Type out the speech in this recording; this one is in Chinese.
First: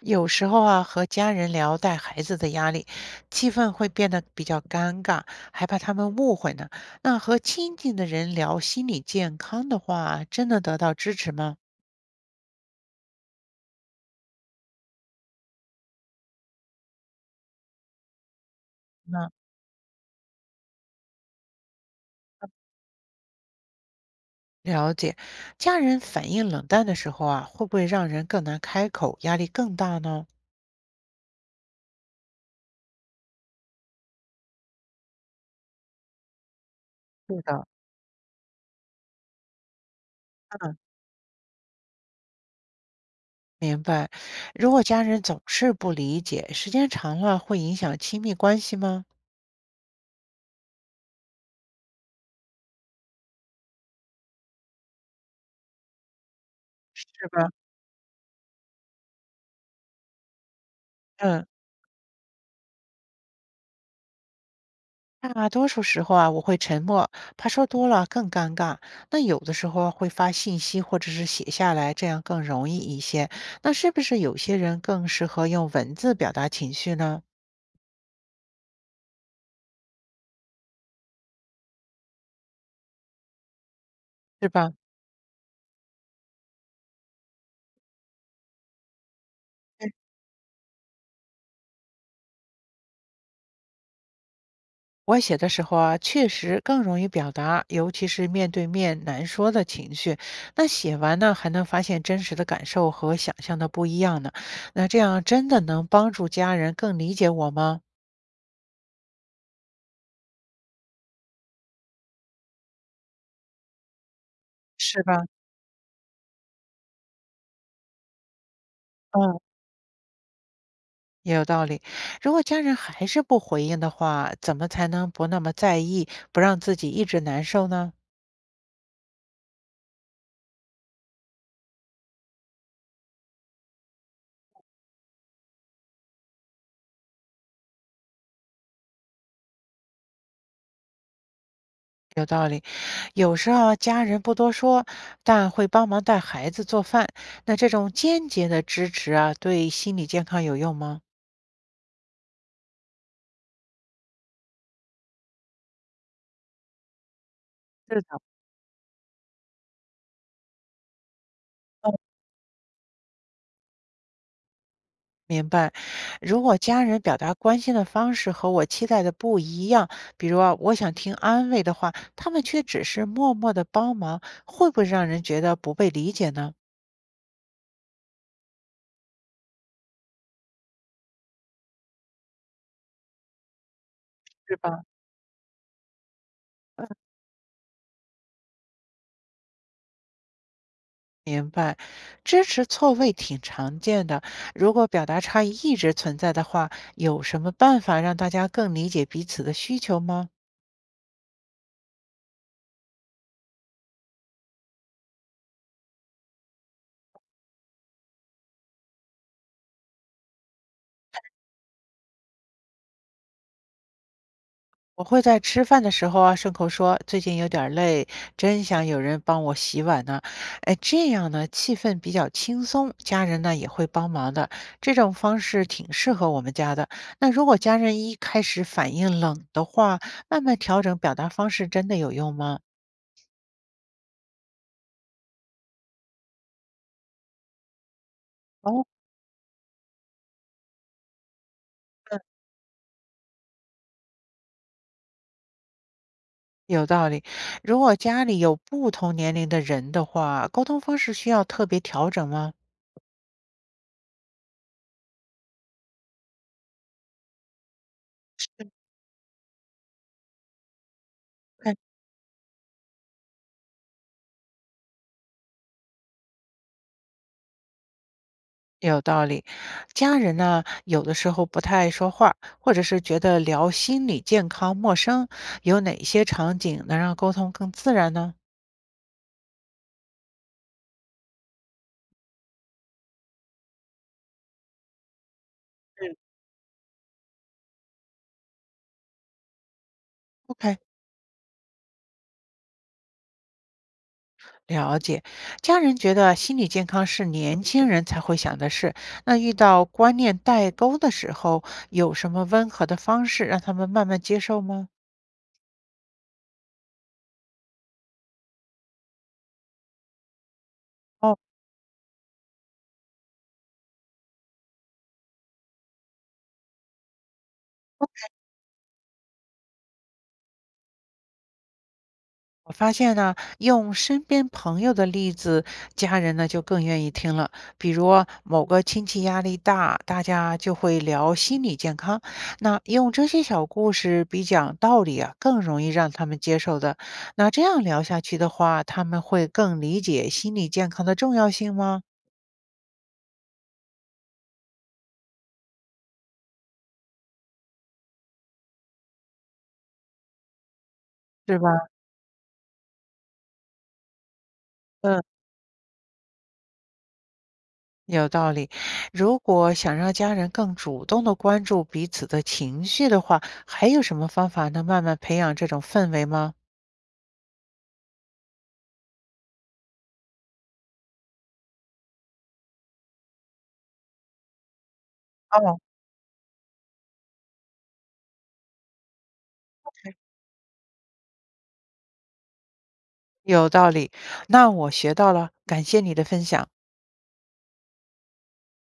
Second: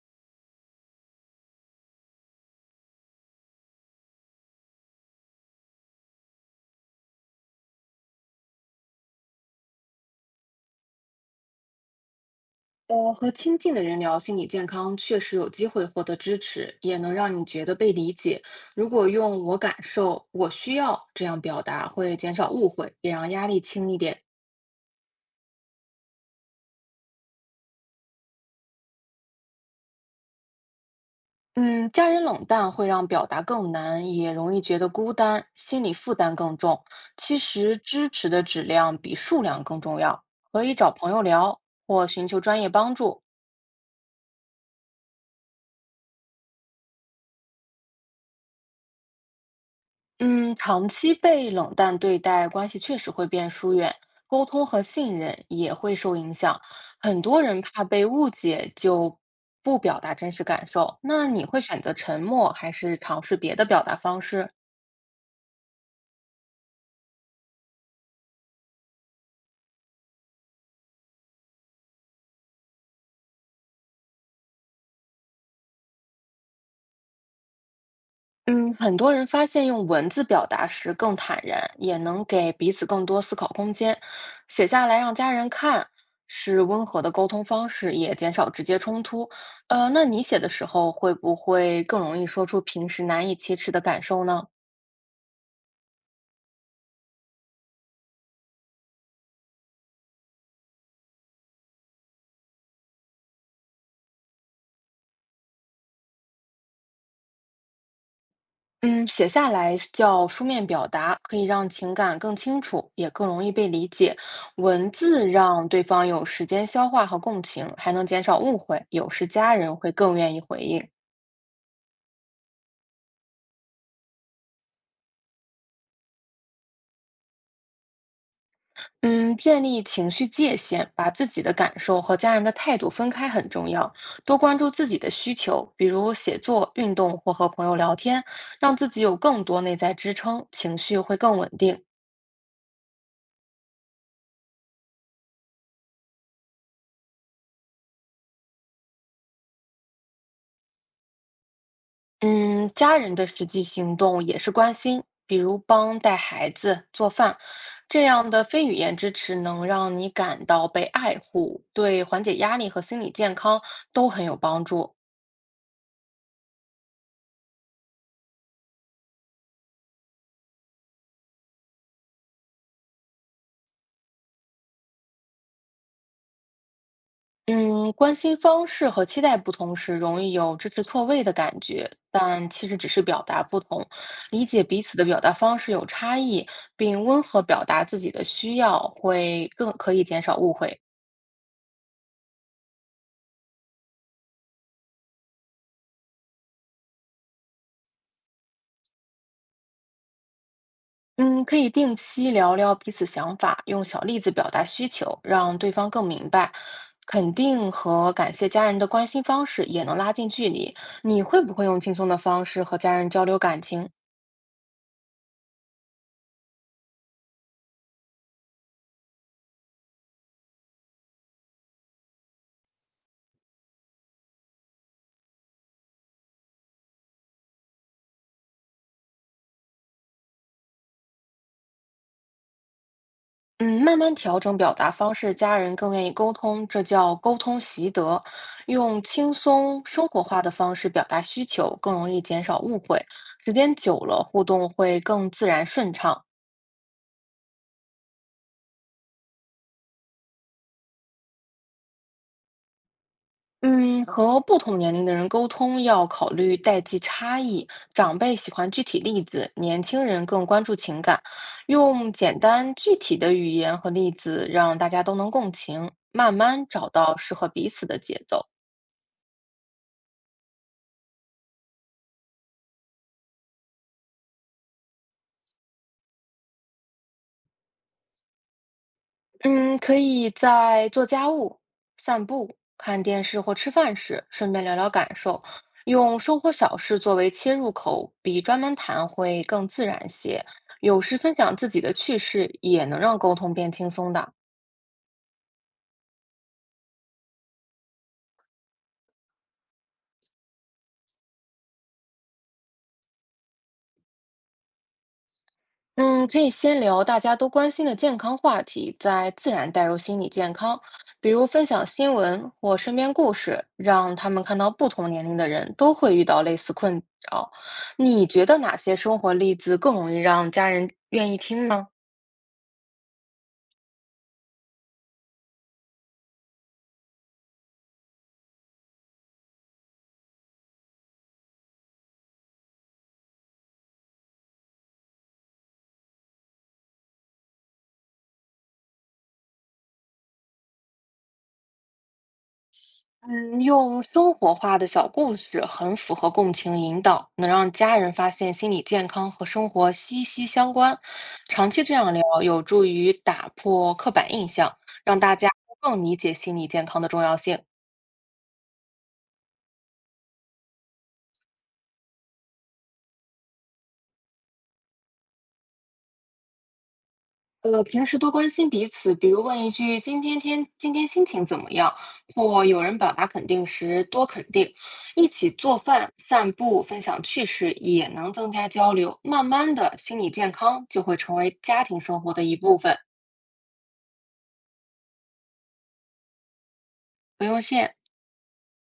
有时候啊，和家人聊带孩子的压力，气氛会变得比较尴尬，还怕他们误会呢。那和亲近的人聊心理健康的话，真的得到支持吗？和亲近的人聊心理健康，确实有机会获得支持，也能让你觉得被理解。如果那用“我感受”“我需要”这样表达，会减少误会，也让压力轻一点。了解，家人反应冷淡的时候啊，会不会让人更难开口，压力更大呢？嗯，家人冷淡会让表达更难，也容易觉得孤单，心理负担更重。其是的，实，支持的质量比数量更重要。可以嗯，找朋友聊，或寻求专业帮助，明白。如果家人总是不理解，时间长了会影响亲密关系吗？嗯，长期被冷淡对待，关系确实会变疏远，沟通和信任也会受影响。很是多吧？人怕被误解，就不表达真实感受。那你嗯。会选择沉默，还是尝试别的表达方式？大多数时候啊，我会沉默，怕说多了更尴尬。那有的时候会发信息或者是写下来，这样更容易一些。那是不是有些人更适合用文字表达情绪呢？嗯，很多人发现用文字表达时更坦然，也能给彼此更多思考空间。是写吧？下来让家人看，是温和的沟通方式，也减少直接冲突。那嗯，你写的时候会不会更容易说出平时难以启齿的感受呢？我写的时候啊，确实更容易表达，尤其是面对面难说的情绪。那写完呢，还能发现真实的感受和想象的不一样呢。那这样真的能帮助家人更理解我吗？嗯，写下来叫书面表达，可以让情感更清楚，也更容易被理解。文是吧？字让对方有时间消化和共情，还能减少误会，有时嗯。家人会更愿意回应。也有道理。如果家人还是不回应的话，怎么才能不那么在意，不让自己一直难受呢？嗯，建立情绪界限，把自己的感受和家人的态度分开很重要。多关注自己的需求，比如写作、运动或和朋友聊天，让自己有更多内在支撑，情绪会更稳定。有道理。有时候啊家人不多说，但会帮忙带孩子做饭。那这种间接的支持啊，对心理健康有用吗？嗯，家人的实际行动也是关心，比如帮带孩子、做饭，是这的，样的非语言支持能让你感到被爱护，哦，对缓解压力和心理健康都很有帮助。明白。如果家人表达关心的方式和我期待的不一样，比如啊，我想听安慰的话，他们却只是默默的帮忙，会不会让人觉得不被理解呢？嗯，关心方式和期待不同时，容易有支持错位的感觉，但其实只是表达不同，理是解彼吧？此的表达方式有差异，并温和表达自己的需要，会更可以减少误会。明白，支持错位挺常见的。如果表达差异一直存在的话，有什么办法让大家更理解彼此的需求吗？嗯，可以定期聊聊彼此想法，用小例子表达需求，让对方更明白。肯定和感谢家人的关心方式也能拉近距离。你会不会用轻松的方式和家人交流感情？我会在吃饭的时候啊，顺口说最近有点儿累，真想有人帮我洗碗呢。哎，这样呢，气氛比较轻松，家人呢也会帮忙的。这种方式挺适合我们家的。那如果家人一开始反应冷的话，慢慢调整表达方式真的有用吗？嗯，慢慢调整表达方式，家人更愿意沟通，这叫沟通习得。哦。用轻松生活化的方式表达需求，更容易减少误会。时间久了，互动会更自然顺畅。有道理。如果家里有不同年龄的人的话，沟通方式需要特别调整吗？嗯，和不同年龄的人沟通要考虑代际差异，长辈喜欢具体例子，年轻人更关注情感。嗯，用简单具体的语言和例子，让大家都能共情，慢慢找到适合彼此的节奏。有道理。家人呢，有的时候不太爱说话，或者是觉得聊心理健康陌生，有哪些场景能让沟通更自然呢？嗯，可以在做家务、散步、看电视或吃饭时，顺便聊聊感受，嗯，用生活小事作为切入口，比专门谈会更自然些。？OK，有时分享自己的趣事，也能让沟通变轻松的。了解。家人觉得心理健康是年轻人才会想的事，那遇到观念代沟的时候，有什么温和的方式让他们慢慢接受吗？嗯，可以先聊大家都关心的健康话题，再自然带入心理健康，比哦。如分享新闻或身边故事，让他们看到不同年龄的人都会遇到类似困扰。你觉得哪些生活例子更容易让家人愿意听呢？我发现呢，用身边朋友的例子，家人呢就更愿意听了。比如啊某个亲戚压力大，大家就会聊心理健康。那用这些小故事比讲道理啊，更容易让他们接受的。那这样聊下去的话，他们会更理解心理健康的重要性吗？嗯，用生活化的小故事很符合共情引导，能让家人发现心理健康和生活息息相关。是长期吧？这样聊，有助于打破刻板印象，让嗯，大家更理解心理健康的重要性。有道理。如果想让家人更主动的关注彼此的情绪的话，还有什么方法能慢慢培养这种氛围吗？平时多关心彼此，比如问一句“今天心情怎么样”，或有人表达肯定时多肯定，一起做哦。饭、散步、分享趣事，也能增加交流。慢慢的，心理健康就会成为家庭生活的一部分，有道理，那我学到了，感谢你的分享。不用谢。